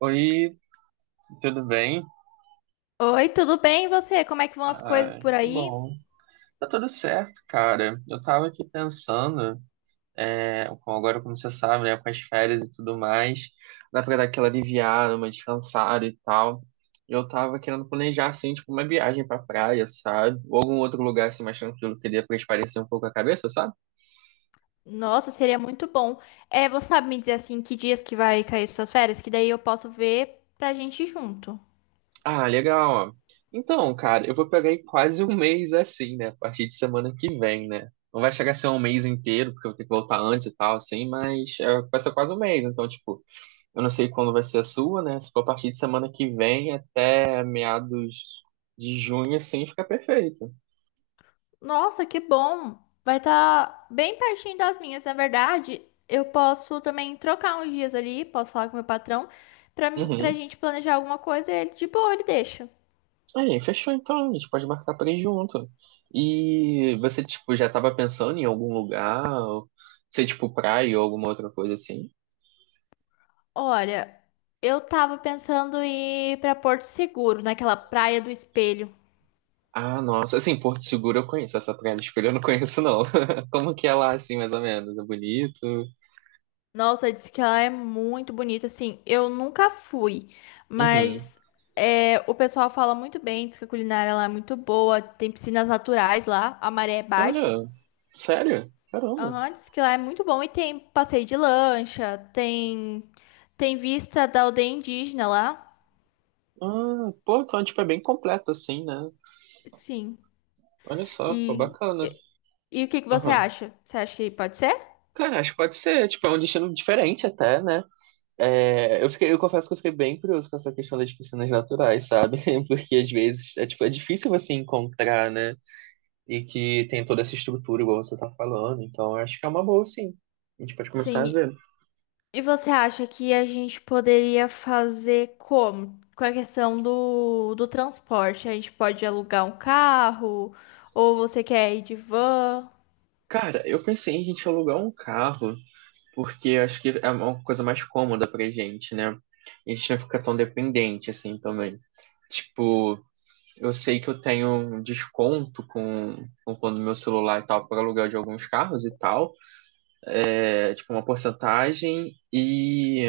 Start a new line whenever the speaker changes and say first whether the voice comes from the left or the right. right: Oi, tudo bem?
left: Oi, tudo bem? E você? Como é que vão as coisas
right: Ah,
left: por
right: que
left: aí?
right: bom. Tá tudo certo, cara. Eu tava aqui pensando, agora como você sabe, né, com as férias e tudo mais, dá pra dar aquela aliviada, uma descansada e tal. Eu tava querendo planejar, assim, tipo, uma viagem pra praia, sabe? Ou algum outro lugar, assim, mais tranquilo, que dê pra espairecer um pouco a cabeça, sabe?
left: Nossa, seria muito bom. É, você sabe me dizer assim que dias que vai cair suas férias? Que daí eu posso ver pra gente ir junto.
right: Ah, legal. Ó. Então, cara, eu vou pegar aí quase um mês assim, né? A partir de semana que vem, né? Não vai chegar a ser um mês inteiro, porque eu vou ter que voltar antes e tal, assim, mas é, vai ser quase um mês. Então, tipo, eu não sei quando vai ser a sua, né? Se for a partir de semana que vem até meados de junho, assim, fica perfeito.
left: Nossa, que bom! Vai estar bem pertinho das minhas, na verdade. Eu posso também trocar uns dias ali, posso falar com meu patrão pra
right: Uhum.
left: gente planejar alguma coisa e ele de boa, ele deixa.
right: Aí, fechou então, a gente pode marcar pra ir junto. E você, tipo, já tava pensando em algum lugar? Ou, sei, tipo, praia ou alguma outra coisa assim?
left: Olha, eu tava pensando em ir pra Porto Seguro, naquela Praia do Espelho.
right: Ah, nossa, assim, Porto Seguro eu conheço, essa Praia do Espelho eu não conheço, não. Como que é lá, assim, mais ou menos? É bonito?
left: Nossa, disse que ela é muito bonita. Assim, eu nunca fui,
right: Uhum.
left: mas é, o pessoal fala muito bem. Diz que a culinária lá é muito boa. Tem piscinas naturais lá, a maré é baixa.
right: Olha, sério? Caramba.
left: Aham, diz que lá é muito bom. E tem passeio de lancha, tem vista da aldeia indígena lá.
right: Ah, pô, então, tipo, é bem completo, assim, né?
left: Sim.
right: Olha só, pô,
left: E,
right: bacana.
left: e o que que você
right: Aham.
left: acha? Você acha que pode ser?
right: Cara, acho que pode ser, tipo, é um destino diferente até, né? É, eu confesso que eu fiquei bem curioso com essa questão das piscinas naturais, sabe? Porque às vezes, é, tipo, é difícil você encontrar, né? E que tem toda essa estrutura, igual você tá falando. Então, eu acho que é uma boa, sim. A gente pode começar a
left: Sim.
right: ver.
left: E você acha que a gente poderia fazer como? Com a questão do transporte? A gente pode alugar um carro? Ou você quer ir de van?
right: Cara, eu pensei em a gente alugar um carro, porque eu acho que é uma coisa mais cômoda pra gente, né? A gente não fica tão dependente assim também. Tipo, eu sei que eu tenho um desconto com quando meu celular e tal para aluguel de alguns carros e tal. É tipo uma porcentagem e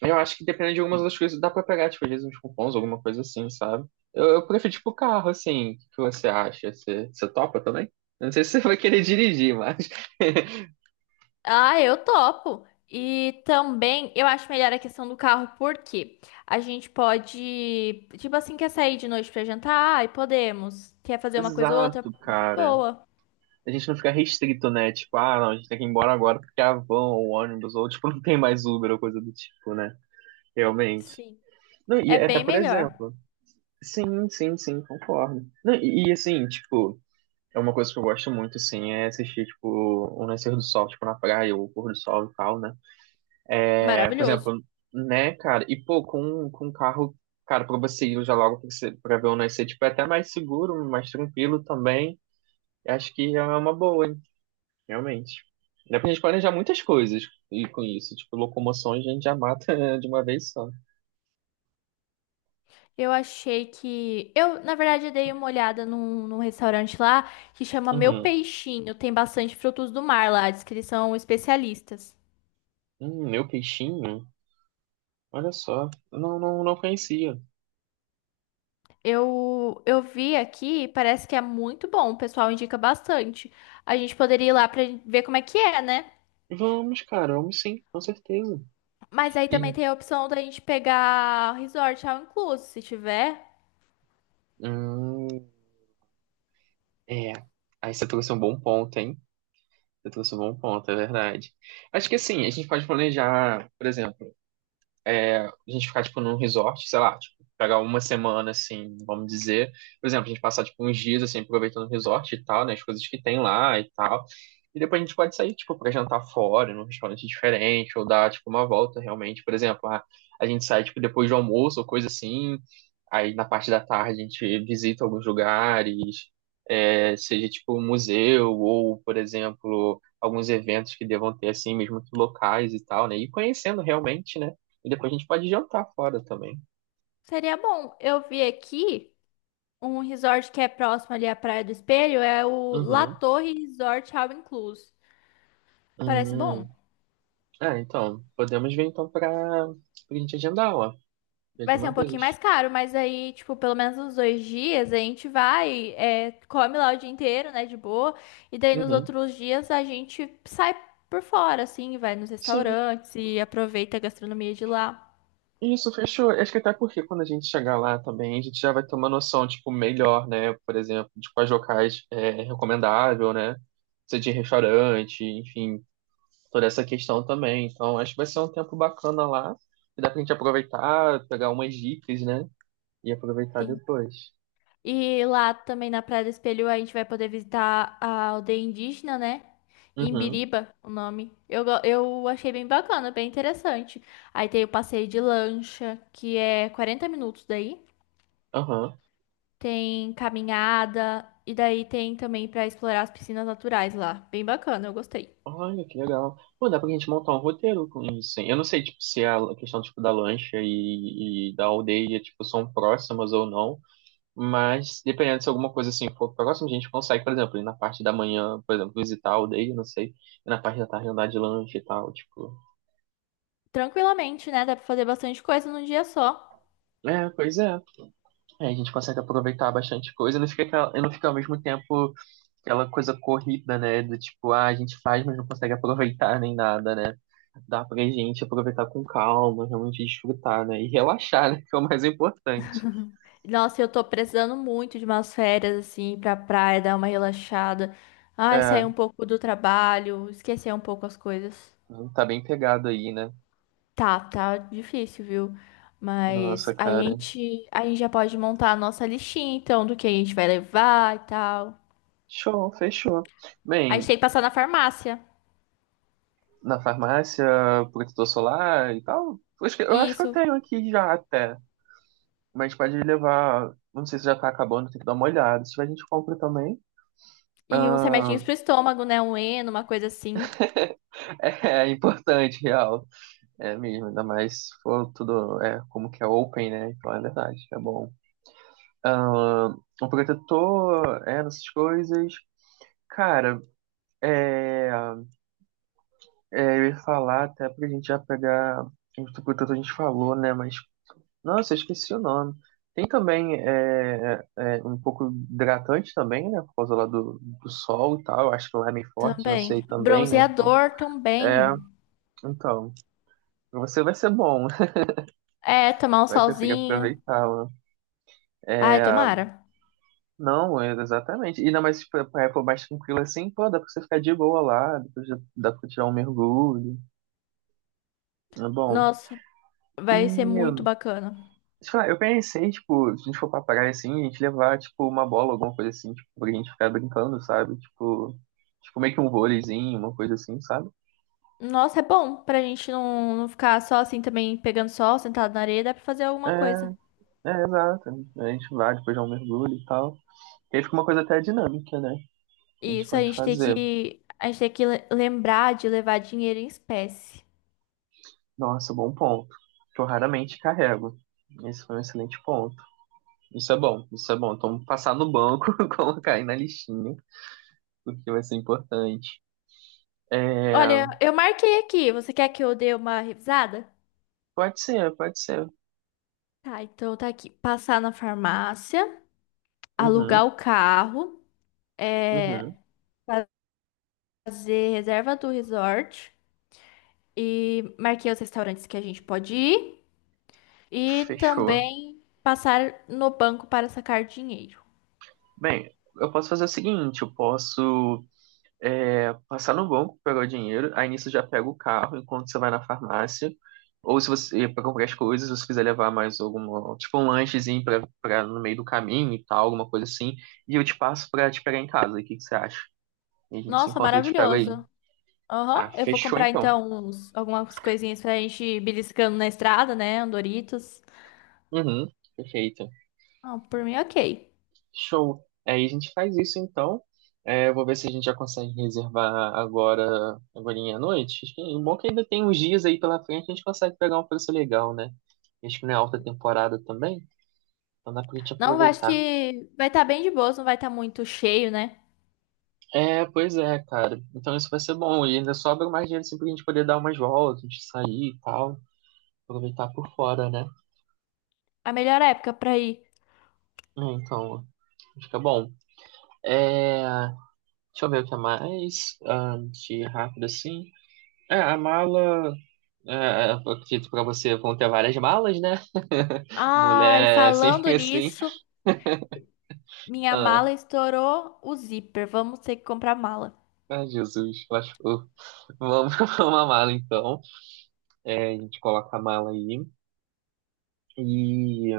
right: eu acho que dependendo de algumas das coisas, dá pra pegar, tipo, às vezes uns cupons, alguma coisa assim, sabe? Eu prefiro, tipo, carro, assim. O que que você acha? Você topa também? Eu não sei se você vai querer dirigir, mas.
left: Ah, eu topo! E também eu acho melhor a questão do carro, porque a gente pode, tipo assim, quer sair de noite pra jantar? Ai, podemos. Quer fazer uma coisa ou outra?
right: Exato,
left: De
right: cara.
left: boa.
right: A gente não fica restrito, né? Tipo, ah, não, a gente tem que ir embora agora porque a van ou ônibus, ou, tipo, não tem mais Uber ou coisa do tipo, né? Realmente.
left: Sim.
right: Não, e
left: É
right: é até,
left: bem
right: por
left: melhor.
right: exemplo. Sim, sim, sim, concordo. Não, e, assim, tipo. É uma coisa que eu gosto muito, assim, é assistir, tipo, o nascer do sol, tipo, na praia, ou o pôr do sol e tal, né? Por
left: Maravilhoso.
right: exemplo, né, cara? E pô, com um carro, cara, pra você ir já logo pra, você, pra ver o nascer, tipo, é até mais seguro, mais tranquilo também. Eu acho que já é uma boa, hein? Realmente. Dá pra gente planejar muitas coisas e com isso. Tipo, locomoções a gente já mata de uma vez só.
left: Eu achei que. Eu, na verdade, dei uma olhada num restaurante lá que chama Meu
right: Uhum.
left: Peixinho. Tem bastante frutos do mar lá, diz que eles são especialistas.
right: Meu peixinho? Olha só. Não, não, não conhecia.
left: Eu vi aqui, parece que é muito bom, o pessoal indica bastante. A gente poderia ir lá pra ver como é que é, né?
right: Vamos, cara, vamos sim, com certeza.
left: Mas aí também
right: E,
left: tem a opção da gente pegar resort ao incluso, se tiver.
right: hum, é. Aí você trouxe um bom ponto, hein? Você trouxe um bom ponto, é verdade. Acho que assim, a gente pode planejar, por exemplo, a gente ficar, tipo, num resort, sei lá, tipo, pegar uma semana, assim, vamos dizer. Por exemplo, a gente passar, tipo, uns dias, assim, aproveitando o resort e tal, né? As coisas que tem lá e tal. E depois a gente pode sair, tipo, pra jantar fora, num restaurante diferente, ou dar, tipo, uma volta, realmente. Por exemplo, a gente sai, tipo, depois do almoço ou coisa assim. Aí, na parte da tarde, a gente visita alguns lugares, é, seja, tipo, um museu ou, por exemplo alguns eventos que devam ter assim, mesmo que locais e tal, né? E conhecendo realmente, né? E depois a gente pode jantar fora também.
left: Seria bom. Eu vi aqui um resort que é próximo ali à Praia do Espelho, é o La
right: Uhum.
left: Torre Resort ao Inclusive. Parece bom.
right: Hum. É, então, podemos ver então pra gente agendar, ó. Já de
left: Vai ser
right: uma
left: um pouquinho
right: vez.
left: mais caro, mas aí, tipo, pelo menos uns dois dias a gente vai, é, come lá o dia inteiro, né, de boa. E daí nos
right: Uhum.
left: outros dias a gente sai por fora, assim, vai nos
right: Sim,
left: restaurantes e aproveita a gastronomia de lá.
right: isso, fechou. Acho que até porque quando a gente chegar lá também, a gente já vai ter uma noção, tipo, melhor, né? Por exemplo, de quais locais é recomendável, né? Se é de restaurante, enfim, toda essa questão também. Então, acho que vai ser um tempo bacana lá. E dá pra gente aproveitar, pegar umas dicas, né? E aproveitar
left: Sim.
right: depois.
left: E lá também na Praia do Espelho a gente vai poder visitar a aldeia indígena, né?
right: Uhum,
left: Imbiriba, o nome. Eu achei bem bacana, bem interessante. Aí tem o passeio de lancha, que é 40 minutos daí.
right: aham.
left: Tem caminhada e daí tem também pra explorar as piscinas naturais lá. Bem bacana, eu gostei.
right: Olha, que legal. Pô, dá pra gente montar um roteiro com isso, hein? Eu não sei, tipo, se é a questão, tipo, da lancha e da aldeia, tipo, são próximas ou não, mas dependendo se alguma coisa, assim, for próxima, a gente consegue, por exemplo, ir na parte da manhã, por exemplo, visitar a aldeia, não sei, e na parte da tarde andar de lancha e tal, tipo.
left: Tranquilamente, né? Dá pra fazer bastante coisa num dia só.
right: É, pois é. Aí a gente consegue aproveitar bastante coisa, não fica aquela, e não fica ao mesmo tempo aquela coisa corrida, né? Do tipo, ah, a gente faz, mas não consegue aproveitar nem nada, né? Dá pra gente aproveitar com calma, realmente desfrutar, né? E relaxar, né? Que é o mais importante.
left: Nossa, eu tô precisando muito de umas férias assim pra praia, dar uma relaxada. Ai, sair
right: É,
left: um pouco do trabalho, esquecer um pouco as coisas.
right: tá bem pegado aí, né?
left: Tá difícil, viu?
right: Nossa,
left: Mas a
right: cara.
left: gente, a gente já pode montar a nossa listinha, então, do que a gente vai levar e tal.
right: Show, fechou.
left: A gente
right: Bem,
left: tem que passar na farmácia.
right: na farmácia, protetor solar e tal. Eu acho que eu
left: Isso.
right: tenho aqui já até. Mas pode levar. Não sei se já tá acabando, tem que dar uma olhada. Se tiver, a gente compra também.
left: E uns
right: Ah,
left: remedinhos pro estômago, né? Um Eno, uma coisa assim
right: é importante, real. É mesmo, ainda mais se for tudo como que é open, né? Então é verdade, é bom. Ah, um protetor, essas coisas. Cara, é, eu ia falar até pra gente já pegar. O protetor a gente falou, né? Mas, nossa, eu esqueci o nome. Tem também um pouco hidratante também, né? Por causa lá do sol e tal. Eu acho que lá é meio forte, não sei
left: também.
right: também, né?
left: Bronzeador
right: É,
left: também.
right: então, pra você vai ser bom,
left: É, tomar um
right: vai conseguir
left: solzinho.
right: aproveitar,
left: Ai,
right: né?
left: tomara.
right: Não, exatamente. E ainda mais tipo, pra época mais tranquila assim, pô, dá pra você ficar de boa lá, depois já dá pra tirar um mergulho. É bom.
left: Nossa,
right: E,
left: vai ser muito bacana.
right: sei lá, eu pensei, tipo, se a gente for pra praia assim, a gente levar, tipo, uma bola, alguma coisa assim, tipo, pra gente ficar brincando, sabe? Tipo, meio que um vôleizinho, uma coisa assim, sabe?
left: Nossa, é bom pra gente não, não ficar só assim também pegando sol, sentado na areia, dá pra fazer
right: É,
left: alguma coisa.
right: é, exato. A gente vai, depois dá um mergulho e tal. E aí fica uma coisa até dinâmica, né? A
left: E
right: gente
left: isso a
right: pode
left: gente tem
right: fazer.
left: que lembrar de levar dinheiro em espécie.
right: Nossa, bom ponto. Que eu raramente carrego. Esse foi um excelente ponto. Isso é bom, isso é bom. Então, passar no banco, colocar aí na listinha, porque vai ser importante. É,
left: Olha, eu marquei aqui. Você quer que eu dê uma revisada?
right: pode ser, pode ser.
left: Tá, então tá aqui. Passar na farmácia,
right: Uhum,
left: alugar o carro. É,
right: uhum.
left: fazer reserva do resort e marquei os restaurantes que a gente pode ir e
right: Fechou.
left: também passar no banco para sacar dinheiro.
right: Bem, eu posso fazer o seguinte, eu posso passar no banco, pegar o dinheiro, aí nisso eu já pego o carro enquanto você vai na farmácia, ou se você, para comprar as coisas, se você quiser levar mais alguma, tipo um lanchezinho pra, no meio do caminho e tal, alguma coisa assim, e eu te passo pra te pegar em casa, o que que você acha? E a gente se
left: Nossa,
right: encontra e eu te pego aí.
left: maravilhoso. Aham,
right: Ah,
left: eu vou
right: fechou
left: comprar
right: então.
left: então uns, algumas coisinhas pra gente ir beliscando na estrada, né? Um Doritos.
right: Uhum, perfeito.
left: Não, por mim, ok.
right: Show. Aí a gente faz isso então. É, eu vou ver se a gente já consegue reservar agora, agorinha à noite. O bom é que ainda tem uns dias aí pela frente, a gente consegue pegar um preço legal, né? Acho que não é alta temporada também, então dá pra gente
left: Não, eu acho
right: aproveitar.
left: que vai estar bem de boas, não vai estar muito cheio, né?
right: É, pois é, cara. Então isso vai ser bom. E ainda sobra mais dinheiro assim pra gente poder dar umas voltas, a gente sair e tal. Aproveitar por fora, né?
left: A melhor época pra ir.
right: É, então, fica bom. É, deixa eu ver o que é mais. Ah, de rápido assim. É, a mala. É, eu acredito pra você vão ter várias malas, né?
left: Ai,
right: Mulher é
left: falando
right: sempre assim.
left: nisso. Minha
right: Ah,
left: mala estourou o zíper. Vamos ter que comprar mala.
right: ai, Jesus, lascou. Vamos comprar uma mala então. É, a gente coloca a mala aí. E.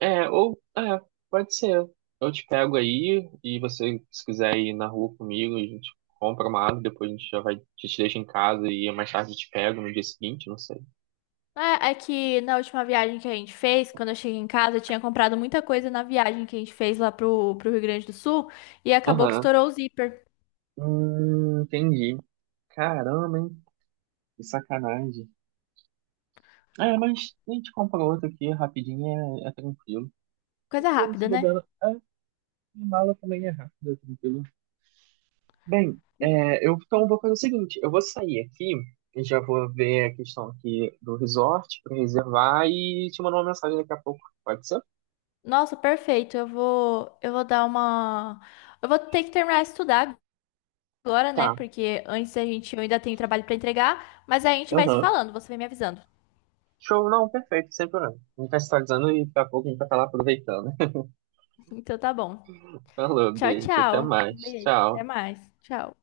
right: É, ou. É, pode ser. Eu te pego aí e você, se quiser ir na rua comigo, a gente compra uma mala, depois a gente já vai, a gente deixa em casa e mais tarde eu te pego no dia seguinte, não sei.
left: É, é que na última viagem que a gente fez, quando eu cheguei em casa, eu tinha comprado muita coisa na viagem que a gente fez lá pro Rio Grande do Sul e acabou que
right: Aham.
left: estourou o zíper.
right: Entendi. Caramba, hein? Que sacanagem. É, mas a gente compra outro aqui rapidinho, é tranquilo. Mas
left: Coisa
right: também se
left: rápida,
right: bobear,
left: né?
right: a minha mala também é rápida, tranquilo. Bem, então vou fazer o seguinte, eu vou sair aqui, e já vou ver a questão aqui do resort para reservar e te mandar uma mensagem daqui a pouco, pode ser?
left: Nossa, perfeito. Eu vou dar uma. Eu vou ter que terminar de estudar agora, né?
right: Tá,
left: Porque antes a gente eu ainda tenho trabalho pra entregar, mas a gente vai se
right: aham.
left: falando, você vai me avisando.
right: Show, não, perfeito, sem problema. A gente vai se atualizando e daqui a pouco a gente vai estar lá aproveitando.
left: Então tá bom.
right: Falou,
left: Tchau,
right: beijo, até
left: tchau.
right: mais,
left: Beijo, até
right: tchau.
left: mais. Tchau.